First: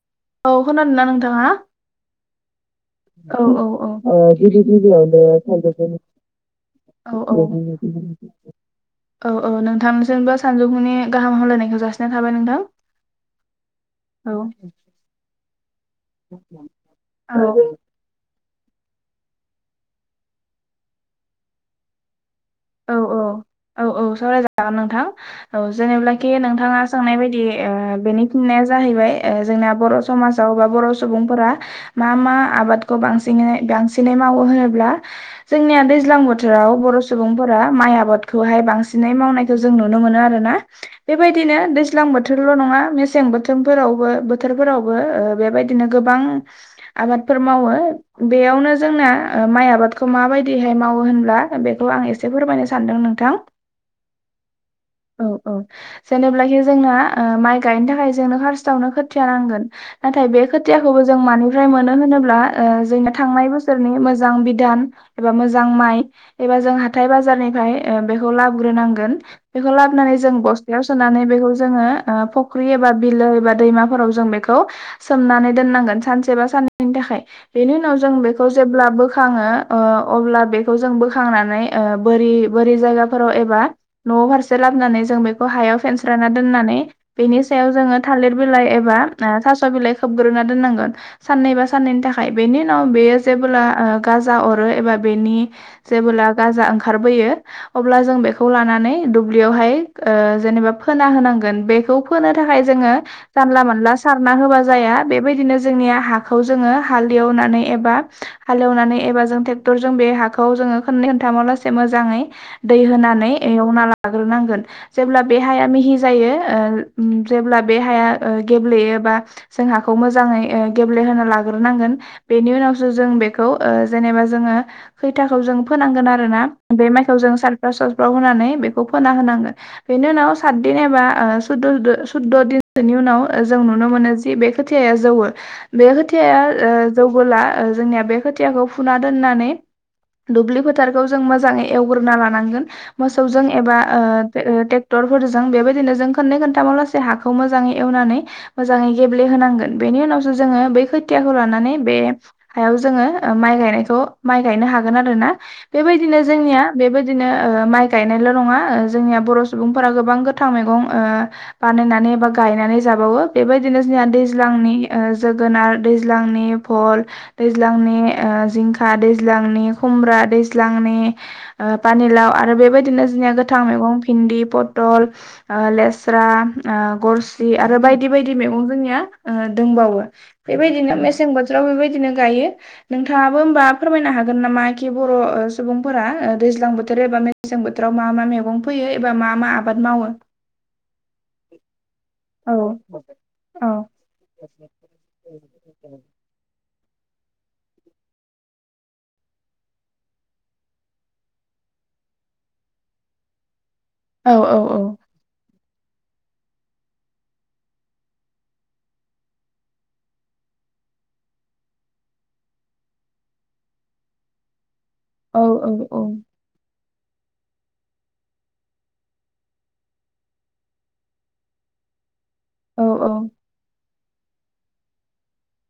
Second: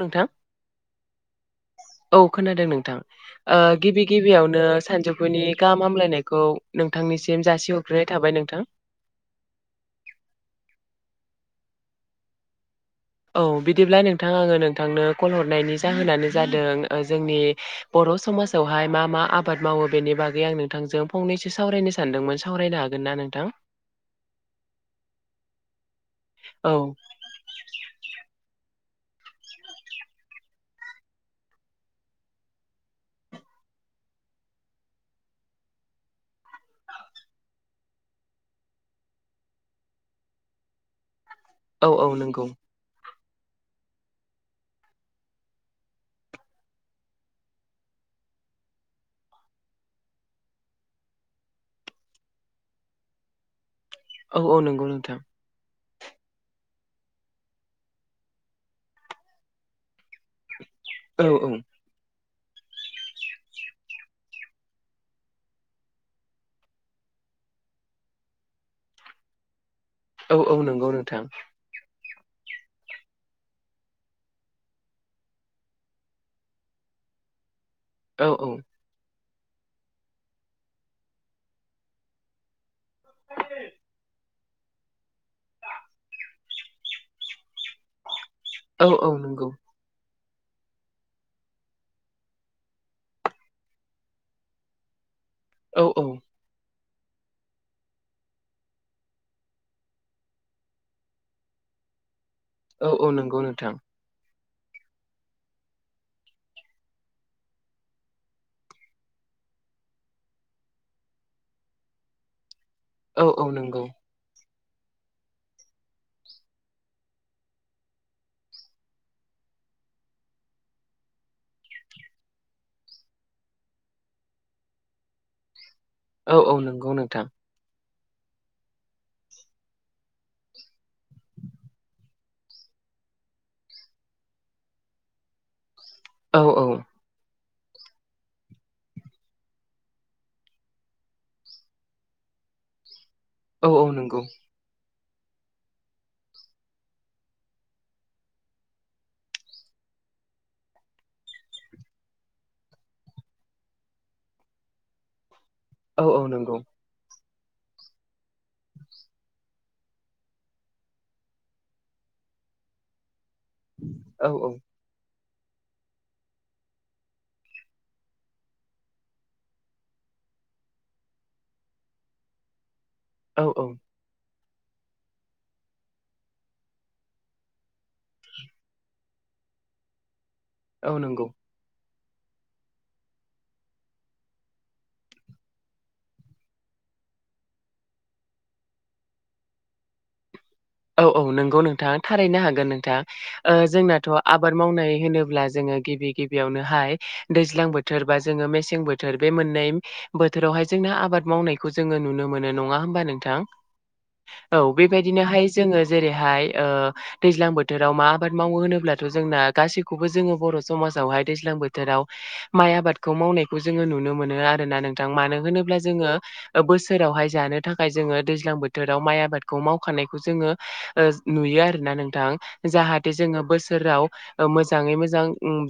नोंथां औ खोनादोना नोंथाङा? औ खोनादों नों थां औ ओ औ गिबि गिबियावनो सानजौफुनि गाहाम हामलायनायखौ औ नोंथांनिसिम जासिहर नाय थाबाय नोंथां। औ औ नोंथांसिमबो सानजौफुनि गाहाम हामलायनायखौ जासिनाय थाबाय नोंथां। औ बिदिब्ला नोंथां औ आङो नोंथांनो कल हरनायनि जाहोनानै जादों ओ जोंनि औ बर' समाज आवहाय मा मा आबाद मावो बेनि बागै आं नोंथांजों फंनैसो सावरायनो सानदोंमोन? सावरायनो औ हागोन ना औ नोंथां औ औ सावरायजागोन नोंथां औ जेनेब्ला खि औ नोंथाङा सोंनाय बायदि ओ बेनि फिननाया जाहैबाय ओ जोंना बर' समाजाव बा बर' सुबुंफोरा मा मा आबादखौ बांसिनै बांसिनै मावो होनोब्ला जोंनिया दैज्लां बोथोराव बर' सुबुं फोरा माइ आबादखौहाय बांसिनै मावनायखौ जों नुनो मोनो आरोना। बेबायदिनो औ दैज्लां औ नंगौ बोथोरल' नङा मेस मेसें बोथोमफोरावबो बोथोरफोरावबो ओ बेबायदिनो गोबां आबादफोर मावो। बेयावनो जोंना ओ माइ आबादखौ माबायदिहाय मावो होनब्ला बेखौ आं एसे जे फोरमायनो सानदों नोंथां। औ औ नंगौ नोंथां। औ औ जेनेब्लाखि जोंना माइ गायनो थाखाय जोंनो फार्स्टावनो खोथिया नांगोन नाथाय बे खोथियाखौबो जों औ मानिफ्राय मोनो होनोब्ला ओ जोंनो थांनाय बोसोरनि मोजां बिदान एबा मोजां माइ एबा जोंहा हाथाय बाजारनिफाय बेखौ लाबग्रोनांगोन। बेखौ लाबनानै जों औ औ बस्तायाव नंगौ नोंथां सोनानै बेखौ जोङो ओ फख्रि एबा बिलो एबा दैमाफोराव जों बेखौ सोमनानै दोननांगोन सानसे बा साननैनि थाखाय। बेनि उनाव जों औ औ बेखौ जेब्ला बोखाङो ओ अब्ला बेखौ जों बोखांनानै ओ बोरि बोरि जायगाफोराव एबा न' फारसे लाबनानै जों बेखौ हायाव फेनस्राना दोननानै नि बेनि‌ सायाव जोङो थालिर बिलाइ औ एबा औ नंगौ थास' बिलाइ खोबग्रोना दोननांगोन साननै बा साननैनि थाखाय बेनि उनाव बेयो जेबोला गाजा अरो एबा बेनि औ औ जेबोला जा ओंखार बोयो अब्ला जों बे लानानै दुब्लियावहाय ओ जेनेबा फोना होनांगोन। बेखौ फोनो थाखाय औ जोङो औ नंगौ जानला नोंथां मानला सारना होबा जा जाया बेबायदिनो जोंनि हाखौ जोङो हालदियाव होनानै एबा हालेवनानै एबा जों टेक थरजों बे हाखौ जोंङो खोननै खोन थामावलासे मोजाङै दै औ होनानै औ नंगौ एवना लाग्रोनांगोन। जेब्ला बे हाया मिहि जायो ओम जेब्ला बे हाया ओ गेब्लेयोबा जों। हाखौ मोजाङै ओ गेब्लेहोना लाग्रोनांगोन बेनि उनावसो जों बेखौ ओ जेनेबा जोङो। खैथाखौ जों फोनांगोन आरो औ ना औ नंगौ बे माइखौ नोंथां जों साल। खौ होनानै बेखौ फोना होनांगोन बेनि उनाव सात दिन एबा ओ सुददो सुदद' दिनसोनि उन आव। उनाव जों नुनो मोनो जि बे खोथाया जौवो बे खोथाया औ औ ओ जौबोला। ओ जोंनिया बे खोथियाखौ फुना दोननानै दुब्लि फोद। फोथारखौ जों मोजाङै एवग्रोना लानांगोन मोसौजों औ एबा औ नंगौ ओ [unintelligible] टेक्टर फोरजों बेबायदिनो जों खोननै खोनथामावलासै हाखौ मोजाङै एवनानै मोजाङै गेब्लेहोनांगोन बे नि उनावसो जोङो बै खोथियाखौ लानानै बे हायाव जोङो माइ गायनायखौ माइ गायनो हागोन। खोनादोना औ बेबायनो औ नंगौ जोंनिया बिदिनो माइ गायनायल' नङा जोंनिया बर' सुबुंफोरा गोबां गोथां मैगं ओ बानायनानै बा गायनानै जाबावो बेबायदिनो जोंनिया औ दैल्जानि जोगोनार दैज्लांनि भल दैज्लांनि जिंखा दैज्लांनि खुमब्रा दै लांनि पानिलाव आरो बेबायदिनो जोंनि औ गोथां औ मैगं भिनदि पतल, ओ लेस्रा, गरसि आरो बायदि बायदि मैं जोंनिया दंबावो बेबायदिनो औ नंगौ मेसें बोथोराव बेबायदिनो जायो नोंथाङाबो ओमबा फोरमायनो हागोन नामाखि बर' सुबुंफोरा दैज्लां बोथोर एबा मेसें बोथोराव मा मा मैगं फोयो एबा मा मा आबाद मावो? औ औ नंगौ नोंथां थारैनो औ हागोन नोंथां ओ औ जोंनाथ' आबाद मावनाय होनोब्ला जोङो गिबि गिबियावनोहाय दैज्लां बोथोर बा जोङो मेसें बोथोर बे मोननै बोथोरावहाय जोंनो आबाद मावनाय जोङो नुनो मोनो नङा ओमबा नोंथां औ बेबादिनोहाय जोङो जेरैहाय दैज्लां ओ बोथोराव मा आबाद मावो होनोब्लाथ' जोंना गासैखौबो जोङो बर' बर' समाजावहाय दैज्लां बोथोराव माइ आबादखौ मावनायखौ जोङो नुनो मोनो आरोना नों थां मानो औ होनोबा जोङो बो सोरावहाय जानो थाखाय जोङो दैज्लां बोथोराव माइ आबादखौ मावखानाय जोङो नुयो आरोना नोंथां औ औ जाहाथे जोङो बोसोराव ओ मोजाङै मोजां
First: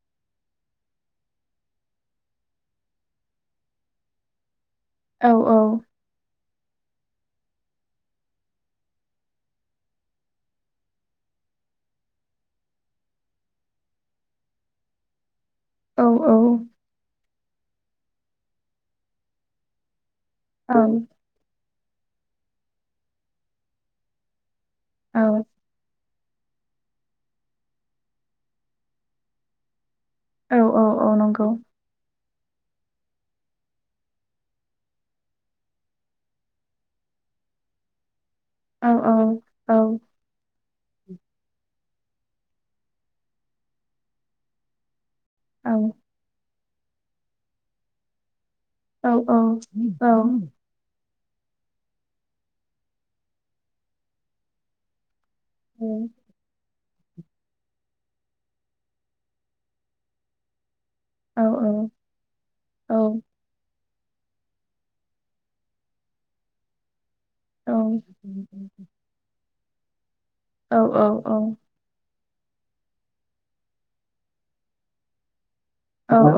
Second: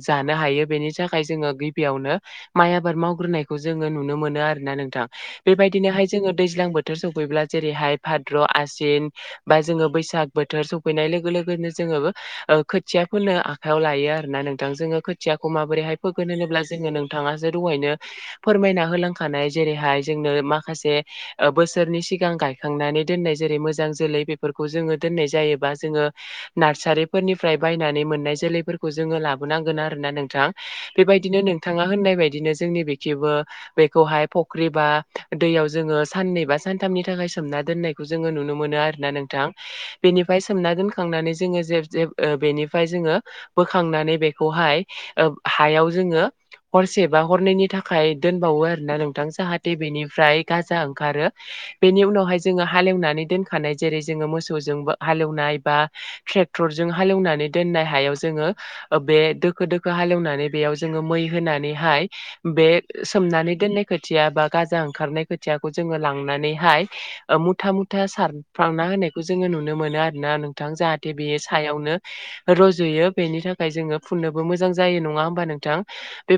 जानो हायो बेनि थाखाय जोङो गिबियावनो माइ आबाद मावग्रोनाय जोङो नुनो मोनो आरोना नों थां औ बेबायदिनोहाय जोङो दैज्लां बोथोर सौफैब्ला जेरैहाय भाद्र' आसिन बा जोङो बैसाग बोथोर सफैनाय लोगो लोगोनो जोङो ओ खोथिया फोननो आखाइयाव लायो आरो ना नोंथां खोथिया माबोरैहाय औ फोगोन होनोब्ला जोङो नोंथाङासो दहायनो फोरमायना होलांखानाय जेरैहाय जोंनो औ माखासे बोसोरनि सिगां गायखांनानै दोनाय जेरै मोजां जोलै फोरखौ जोङो दोननाय औ जायोबा जोङो नार्सारिफोरनिफ्राय बायनानै मोननाय जोलैफोरखौ जोङो लाबोनांगोन आरो ना नोंथां औ औ औ बेबायदिनो नंगौ नोंथाङा होननाय बा दिनो जोंनि बेखिबो बेखौहाय फख्रि बा दैयाव जोङो साननै बा सानथामनि थाखाय सोमना दोननायखौ नुनो मोनो औ आरोना औ नोंथां औ सोमना दोनखांनानै जोङो जे जे [unintelligible] बेनिफ्राय जोङो बोखांनानै बेखौहाय ओ औ हायाव जोङो हरसे बा हरनैनि थाखाय दोन बावो आरोना औ नोंथां औ जाहाथे औ बेनिफ्राय गाजा ओंखारो बेनि उनावहाय जोङो हालेवनानै दोनखानाय जेरै जोङो मोसौजोंबो हालेव एवनाय बा ट्रेक्टरजों जों हाल एवनानै दोननाय हायाव जोङो दोखो दोखो हालनानै बेयाव जों मै होनानैहाय बे सोमनानै दोननाय खोथिया बा गा ओंखारनाय खोथियाखौ जोङो लांनानैहाय ओ मुथा मुथा सार ना होनायखौ जोङो नुनो मोनो आरो ना नोंथां औ जाहाथे बे सायावनो रजुयो बेनि थाखाय जोङो फुनोबो मोजां जायो नङा होमबा नों थां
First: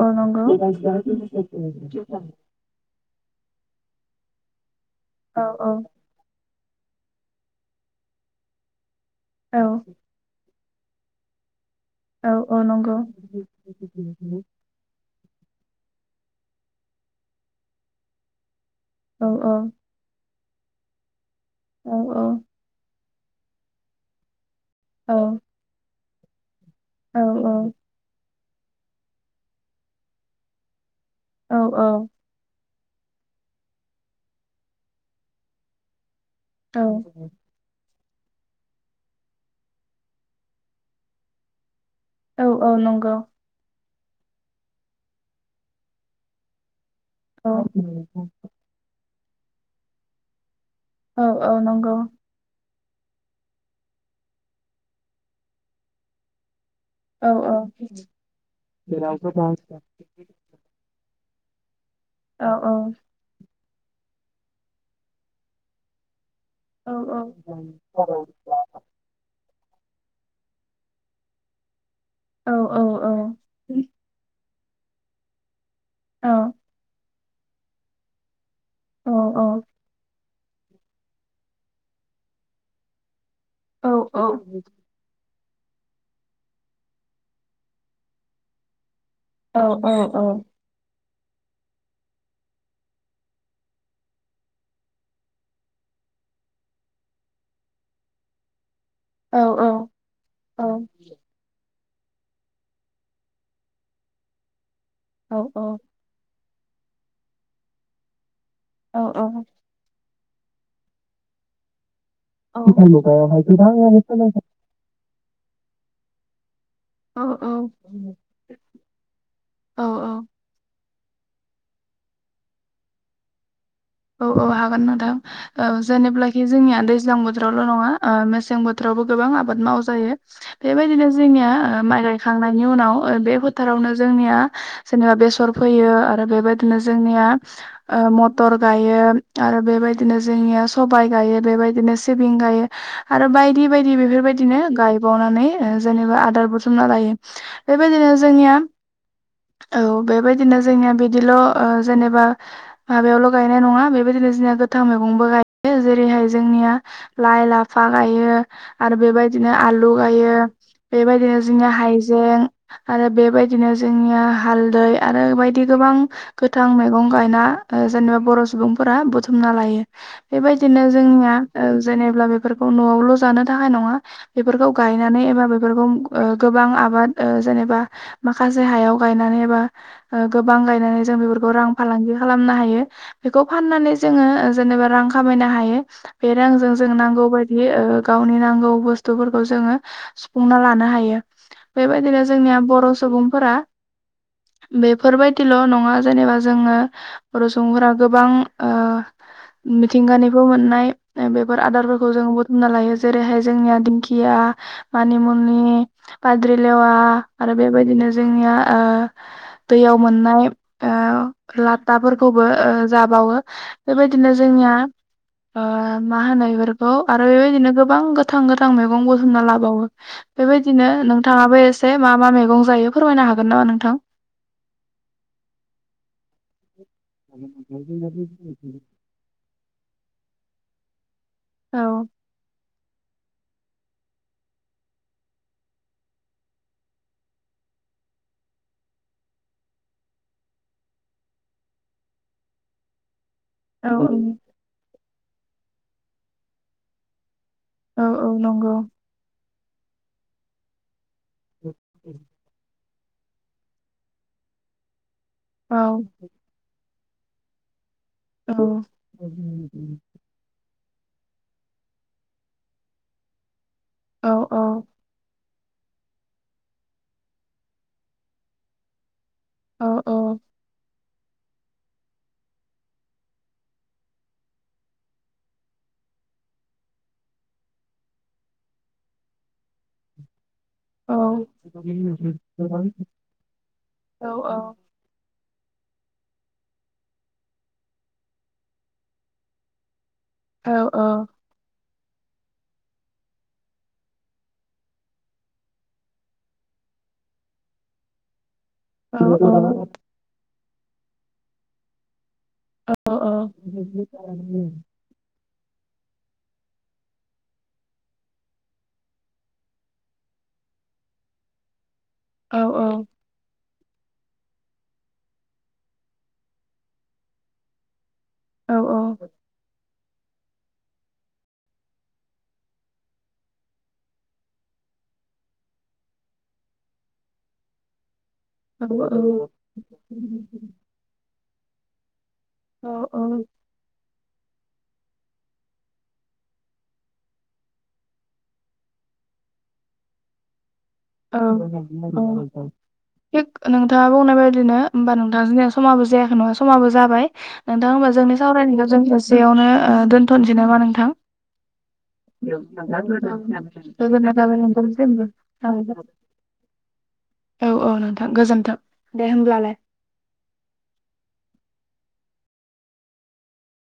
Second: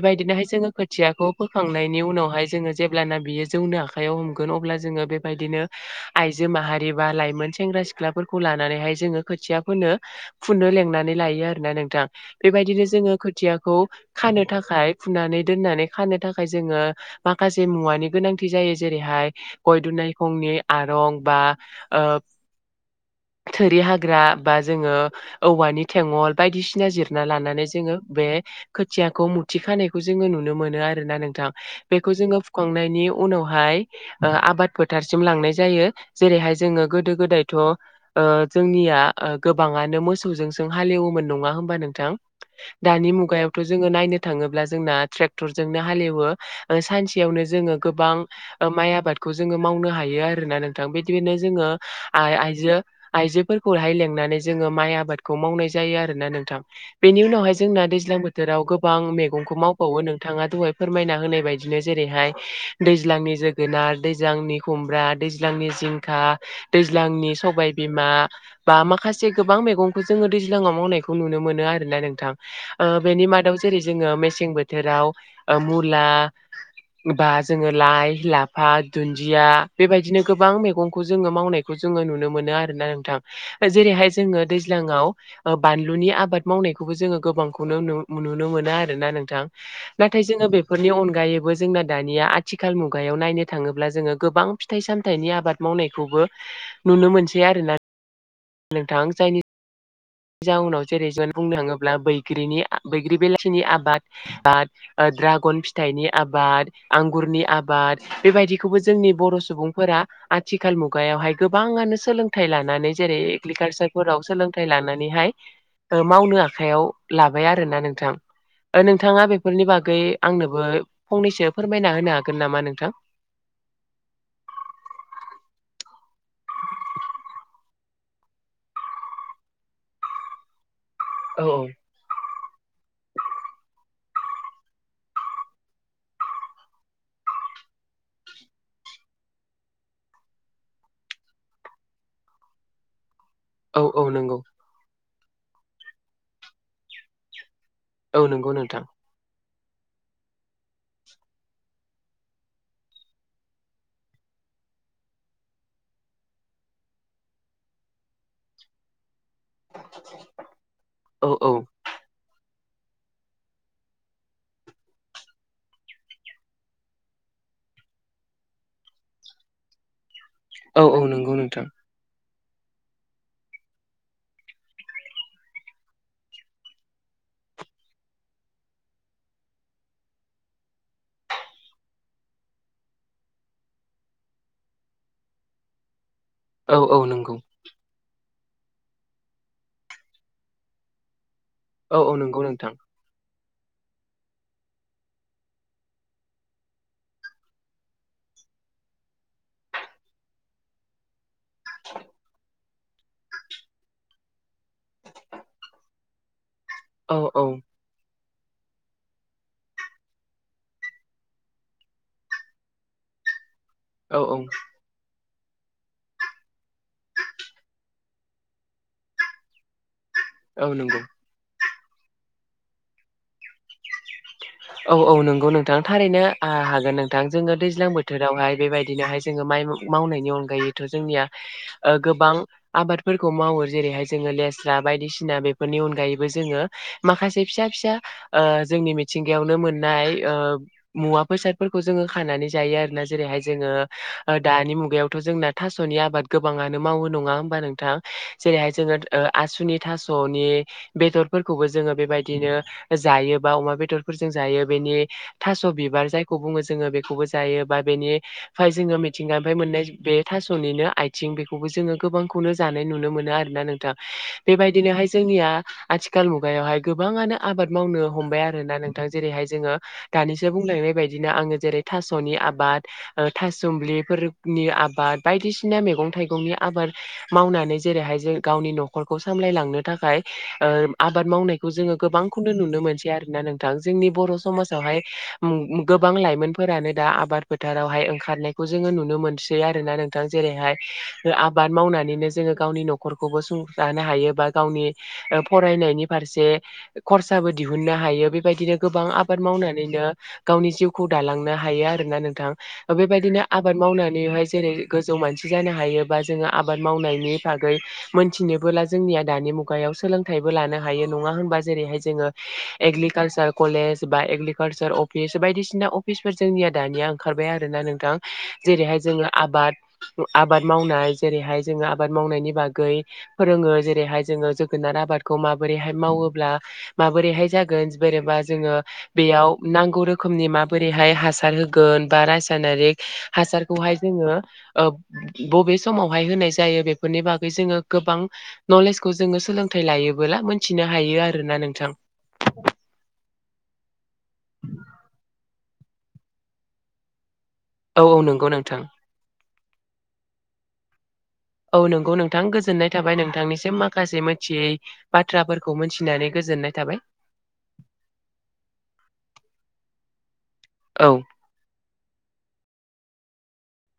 औ नंगौ औ जोङो खोथियाखौ फोखांनायनि उनावहाय जोङो जेब्लाना बियो जौनो आखायाव हमगोन अब्ला जोङो बेबायदिनो आइजो माहारि बा लाइमोन सेंग्रा सिख्लाफोरखौ लानानैहाय जोङो खोथिया फोनो फुनो लिंनानै लायो आरोना नों थां औ बेबायदिनो नंगौ जोङो खोथियाखौ खानो थाखाय फुनानै दोननानै खानो थाखाय जोङो माखासे मुवानि गोनांथि जायो औ जेरैहाय औ गय दुनायखंनि आरं बा औ नंगौ औ नंगौ औ ओ थोरि हाग्रा बा जोङो औ औवानि थेंगल बायदिसि ना औ जिरना औ लानानै जोङो बे खोथियाखौ मुथि खानायखौ जोङो नुनो मोनो आरो। नोंथां बेखौ जोङो खांनायनि उनावहाय आबाद फोथारसिम लांनाय जायो जेरैहा जोङो औ गोदो गोदायथ ओ जोंनिया ओ गोबाङानो मोसौजोंसों हालेवोमोन नङा होमबा नों थां दानि मुगायावथ जोङो नायनो थाङोब्ला जोंना ट्रेक्टरजोंनो हालेवो ओ सानसेयावनो जोङो गोबां माइ आबादखौ जोङो मावनो हायो आरोना नोंथां बिदिनो जोङो आइ आइ जो आइजोफोरखौहाय लेंनानै जोङो माइ आबादखौ मावनाय जायो आरो ना नोंथां। बेनि उनावहाय जोंना दैज्लां बोथोराव गोबां मैगंखौ मावबावो नोंथाङा दहाय फोरमायना होनाय बायदिनो जेरैहाय दैज्लांनि जोगोनार दैज्लांनि खुमब्रा दैज्लांनि जिंखा दैज्लांनि सबायबिमा बा माखासे गोबां मेगं गंखौ जोङो दैज्लांयाव मावनायखौ नुनो मोनो आरोना नोंथां बेनि मादाव जेरै जोङो मेसें बो थोराव ओ मुला बा जोङो लाइ ला फा दुन्दिया बेबायदिनो गोबां मैगंखौ जोङो मावनायखौ जोङो नुनो मोनो आरोना नोंथां। जेरैहाय जोङो दैज्लांयाव बानलुनि आबाद मावनायखौबो जोङो गोबांखौनो नुनो मोना आरोना नों थां नाथाय जोङो बेफोरनि अनगा गायैबो जोंना दानिया आथिखाल मुगायाव नायनो थाङोब्ला जोङो गोबां फिथाइ सामथाइनि आबाद मावनाय खौबो नुनो मोनसै आरोना नोंथां जायनि जाउनाव जेरै जों बुंनो थाङोब्ला बैग्रिनि बैग्रि बेलाथिनि आबाद औ औ द्रागन फिथाइनि आबाद आंगुरनि आबाद बेबायदिखौबो औ जोंनि बर औ सुबुंफोरा आथिखाल मुगायावहाय गोबाङानो सोलोंथाइ लानानै जेरै एग्रिकालसारफोराव सोलोंथाइ लानानैहाय मावनो आखायाव औ लाबाय औ आरोना नोंथां ओ नोंथाङा बेफोरनि औ बागै आंनोबो फंनैसो फोरमायना होनो हागोन नामा नोंथां? औ औ हागोन नोंथां औ जेनेब्लाखि जोंनिया दैज्लां बोथोरावल नङा आं मेसें बोथोराव बो गोबां आबाद मावजायो। बेबायदिनो औ जोंनिया औ माइ गायखांनायनि उनाव ओ बे फोथारावनो जोंनिया जेनेबा बेसर फैयो आरो बेबायदिनो जोंनिया ओ मथर गायो आरो बेबायदिनो जोंनिया सबाइ गायो बेबायदिनो सिबिं गायो आरो बायदि औ बायदि औ नंगौ बेफोरबायदिनो गायबावनानै ओ जेनेबा आदार बुथुमना लायो। बेबायदिनो औ नंगौ जोंनिया नोंथां औ बेबायदिनो जोंनि बिदिल जेनेबा माबायावल गायनाय नङा बेबायदिनो जोंना गोथां मैगंबो गायो जेरैहाय जोंनिया लाइ लाफा गायो आर बेबायदि दिनो आलु गायो औ बेबायदिनो औ जोंनिया हायजें आरो बेबायदिनो जोंनिया हालदै आरो बायदि गोबां गोथां मैगं गायना जेनेबा बर सुबुंफोरा बुथुमना लायो बेबायदिनो औ औ जोंनिया नंगौ नोंथां जेनेबा ओ बे बेफोरखौ नआवल जानो थाखाय नङा बेफोरखौ गायनानै एबा बेफोरखौ गोबां आबाद ओ जेनेबा माखासे हयाव गायनानैबा ओ गोबां गायनानै जों बेफोरखौ रां फालांगि खालाम नो हायो। बेखौ फाननानै जोङो जेनेबा रां खामायनो हायो बे रांजों औ जों औ नांगौ नंगौ बायदि ओ गावनि नांगौ बुस्थुफोरखौ जोङो सुफुंना लानो हायो औ औ बेबायदिनो नंगौ जोंनिया नोंथां बर सुबुं बेफोरबायदिल नङा जेनेबा जोङो बर सुबुंफोरा गोबां ओ मिथिंगानिखौ मोननाय बेफोर आदारफोरखौ जों बुथुमना लायो जेरैहाय जोंनिया दिंखिया मानिमुनि बा द्रिलेवा औ औ आरो बेबायदिनो जोंनिया ओ दैयाव मोननाय लाफोरखौबो जाबावो औ बेबायदिनो औ जोंनिया ओ मा होनो बेफोरखौ आरो बेबायदिनो गोबां गोथां गोथां मैगं बुथुमना लाबावो औ बेबायदिनो नंगौ नोंथाङाबो एसे मा मा मैगं जायो फोरमायनो हागोन नामा नोंथां? औ औ नंगौ नोंथां थारैनो हागोन नोंथां जोङो दैज्लां बोथोरावहाय बेबायदिनोहाय जोङो माइ मावनायनि अनगायैथ' जोंनिया औ ओ गोबां आबादफोरखौ मावो जेरैहाय जोङो लेस्रा बायदिसिना बेफोरनि अनगायैबो जोङो माखासे फिसा फिसा ओ जोंनि मिथिंगायावनो ओ मोननाय मुवा बेसादफोरखौ जोङो खानानै जायो आरो ना जेरैहाय जोङो औ ओ दानि मुगायावथ' जोंना थास'नि आबाद गोबाङानो मावो नङा होमबा नोंथां औ औ जेरैहाय नंगौ जोङो आसुनि थास'नि बेदरफोरखौबो जोङो बेबायदिनो जायो बा अमा बेदरफोरजों जायो बेनि थास' औ बिबार जायखौ बुङो जोङो बेखौबो जायो बा औ बेनिफाय जोङो मिथिंगानिफ्राय मोननाय बे थास'निनो आइथिं बेखौबो जोङो गोबांखौनो जानाय नुनो मोनो आरोना नोंथां औ औ बेबायदिनोहाय जोंनिया आथिखाल मुगायावहाय गोबाङानो आबाद मावनो हमबाय आरोना नों- जेरैहाय जोङो औ औ दानिसो बुंलांनाय बायदि बिदिनो आङो जेरै थास'नि आबाद ओ थासुमलिफोरनि आबाद बायदिसिना मैगं थाइगंनि आबाद मावनानै जेरैहाय जों गावनि न'खरखौ सामलायलांनो थाखाय ओ औ आबाद मावनायखौ जोङो गोबांखौनो नुनो मोनसै आरोना नोंथां जोंनि औ बर' समाजावहाय गोबां लाइमोनफोरानो दा आबाद फोथारावहाय ओंखारनायखौ जोङो नुनो मोनसै आरोना नों- थां जेरैहाय औ ओ आबाद मावनानै- नो जोङो गावनि न'खरखौबो सुंथानो हायो बा गावनि ओ फरायनायनि फारसे खरसाबो दिहुननो हायो बे बेबायदिनो गोबां औ आबाद मावनानैनो गावनि जिउखौ दालांनो हायो आरोना नों- थां बेबायदिनो आबाद मावनानैहाय जेरै गोजौ मानसि जानो हायो बा जोङो आबाद मावनायनि बागै मोनथिनोबोला जोंनिया दानि मुगायाव सोलोंथाइ बो लानो हायो नङा होमबा जेरैहाय जोङो औ एग्लि- कालसार कलेज बा एग्रिकालसार अफिस बायदिसिना अफिसफोर जोंनिया दानिया ओंखारबाय आरोना नोंथां जेरैहाय जोङो आबाद आबाद मावनाय जेरैहाय जोङो आबाद मावनायनि बागै फोरोङो जेरैहाय जोङो जोगोनार आबादखौ माबोरैहाय मावोब्ला माबोरैहाय जागोन बेरेबा जोङो बेयाव नांगौ रोखोमनि माबोरैहाय हासार होगोन बा रासा- यनारि हासारखौहाय जोङो ओ बबे समावहाय होनाय जायो बेफोरनि बागै जोङो गोबां नलेज खौ जोङो सोलोंथाइ लायोबोला मिथिनो हायो आरोना नोंथां थिक नोंथाङा बुंनाय बायदिनो होमबा नोंथां जोंनिया समाबो जायाखै नङा समाबो जाबाय नोंथां औ होमबा औ जोंनि नंगौ नोंथां सावरायनायखौ जों एसेयावनो दोन्थ'नोसै नामा नोंथां औ नंगौ नोंथां गोजोननाय थाबाय नोंथांनिसिम माखासे मिथियै [unintelligible] बाथ्राफोरखौ मोनथिनानै गोजोननाय थाबाय औ औ नोंथां गोजोन्थों दे होमब्लालाय औ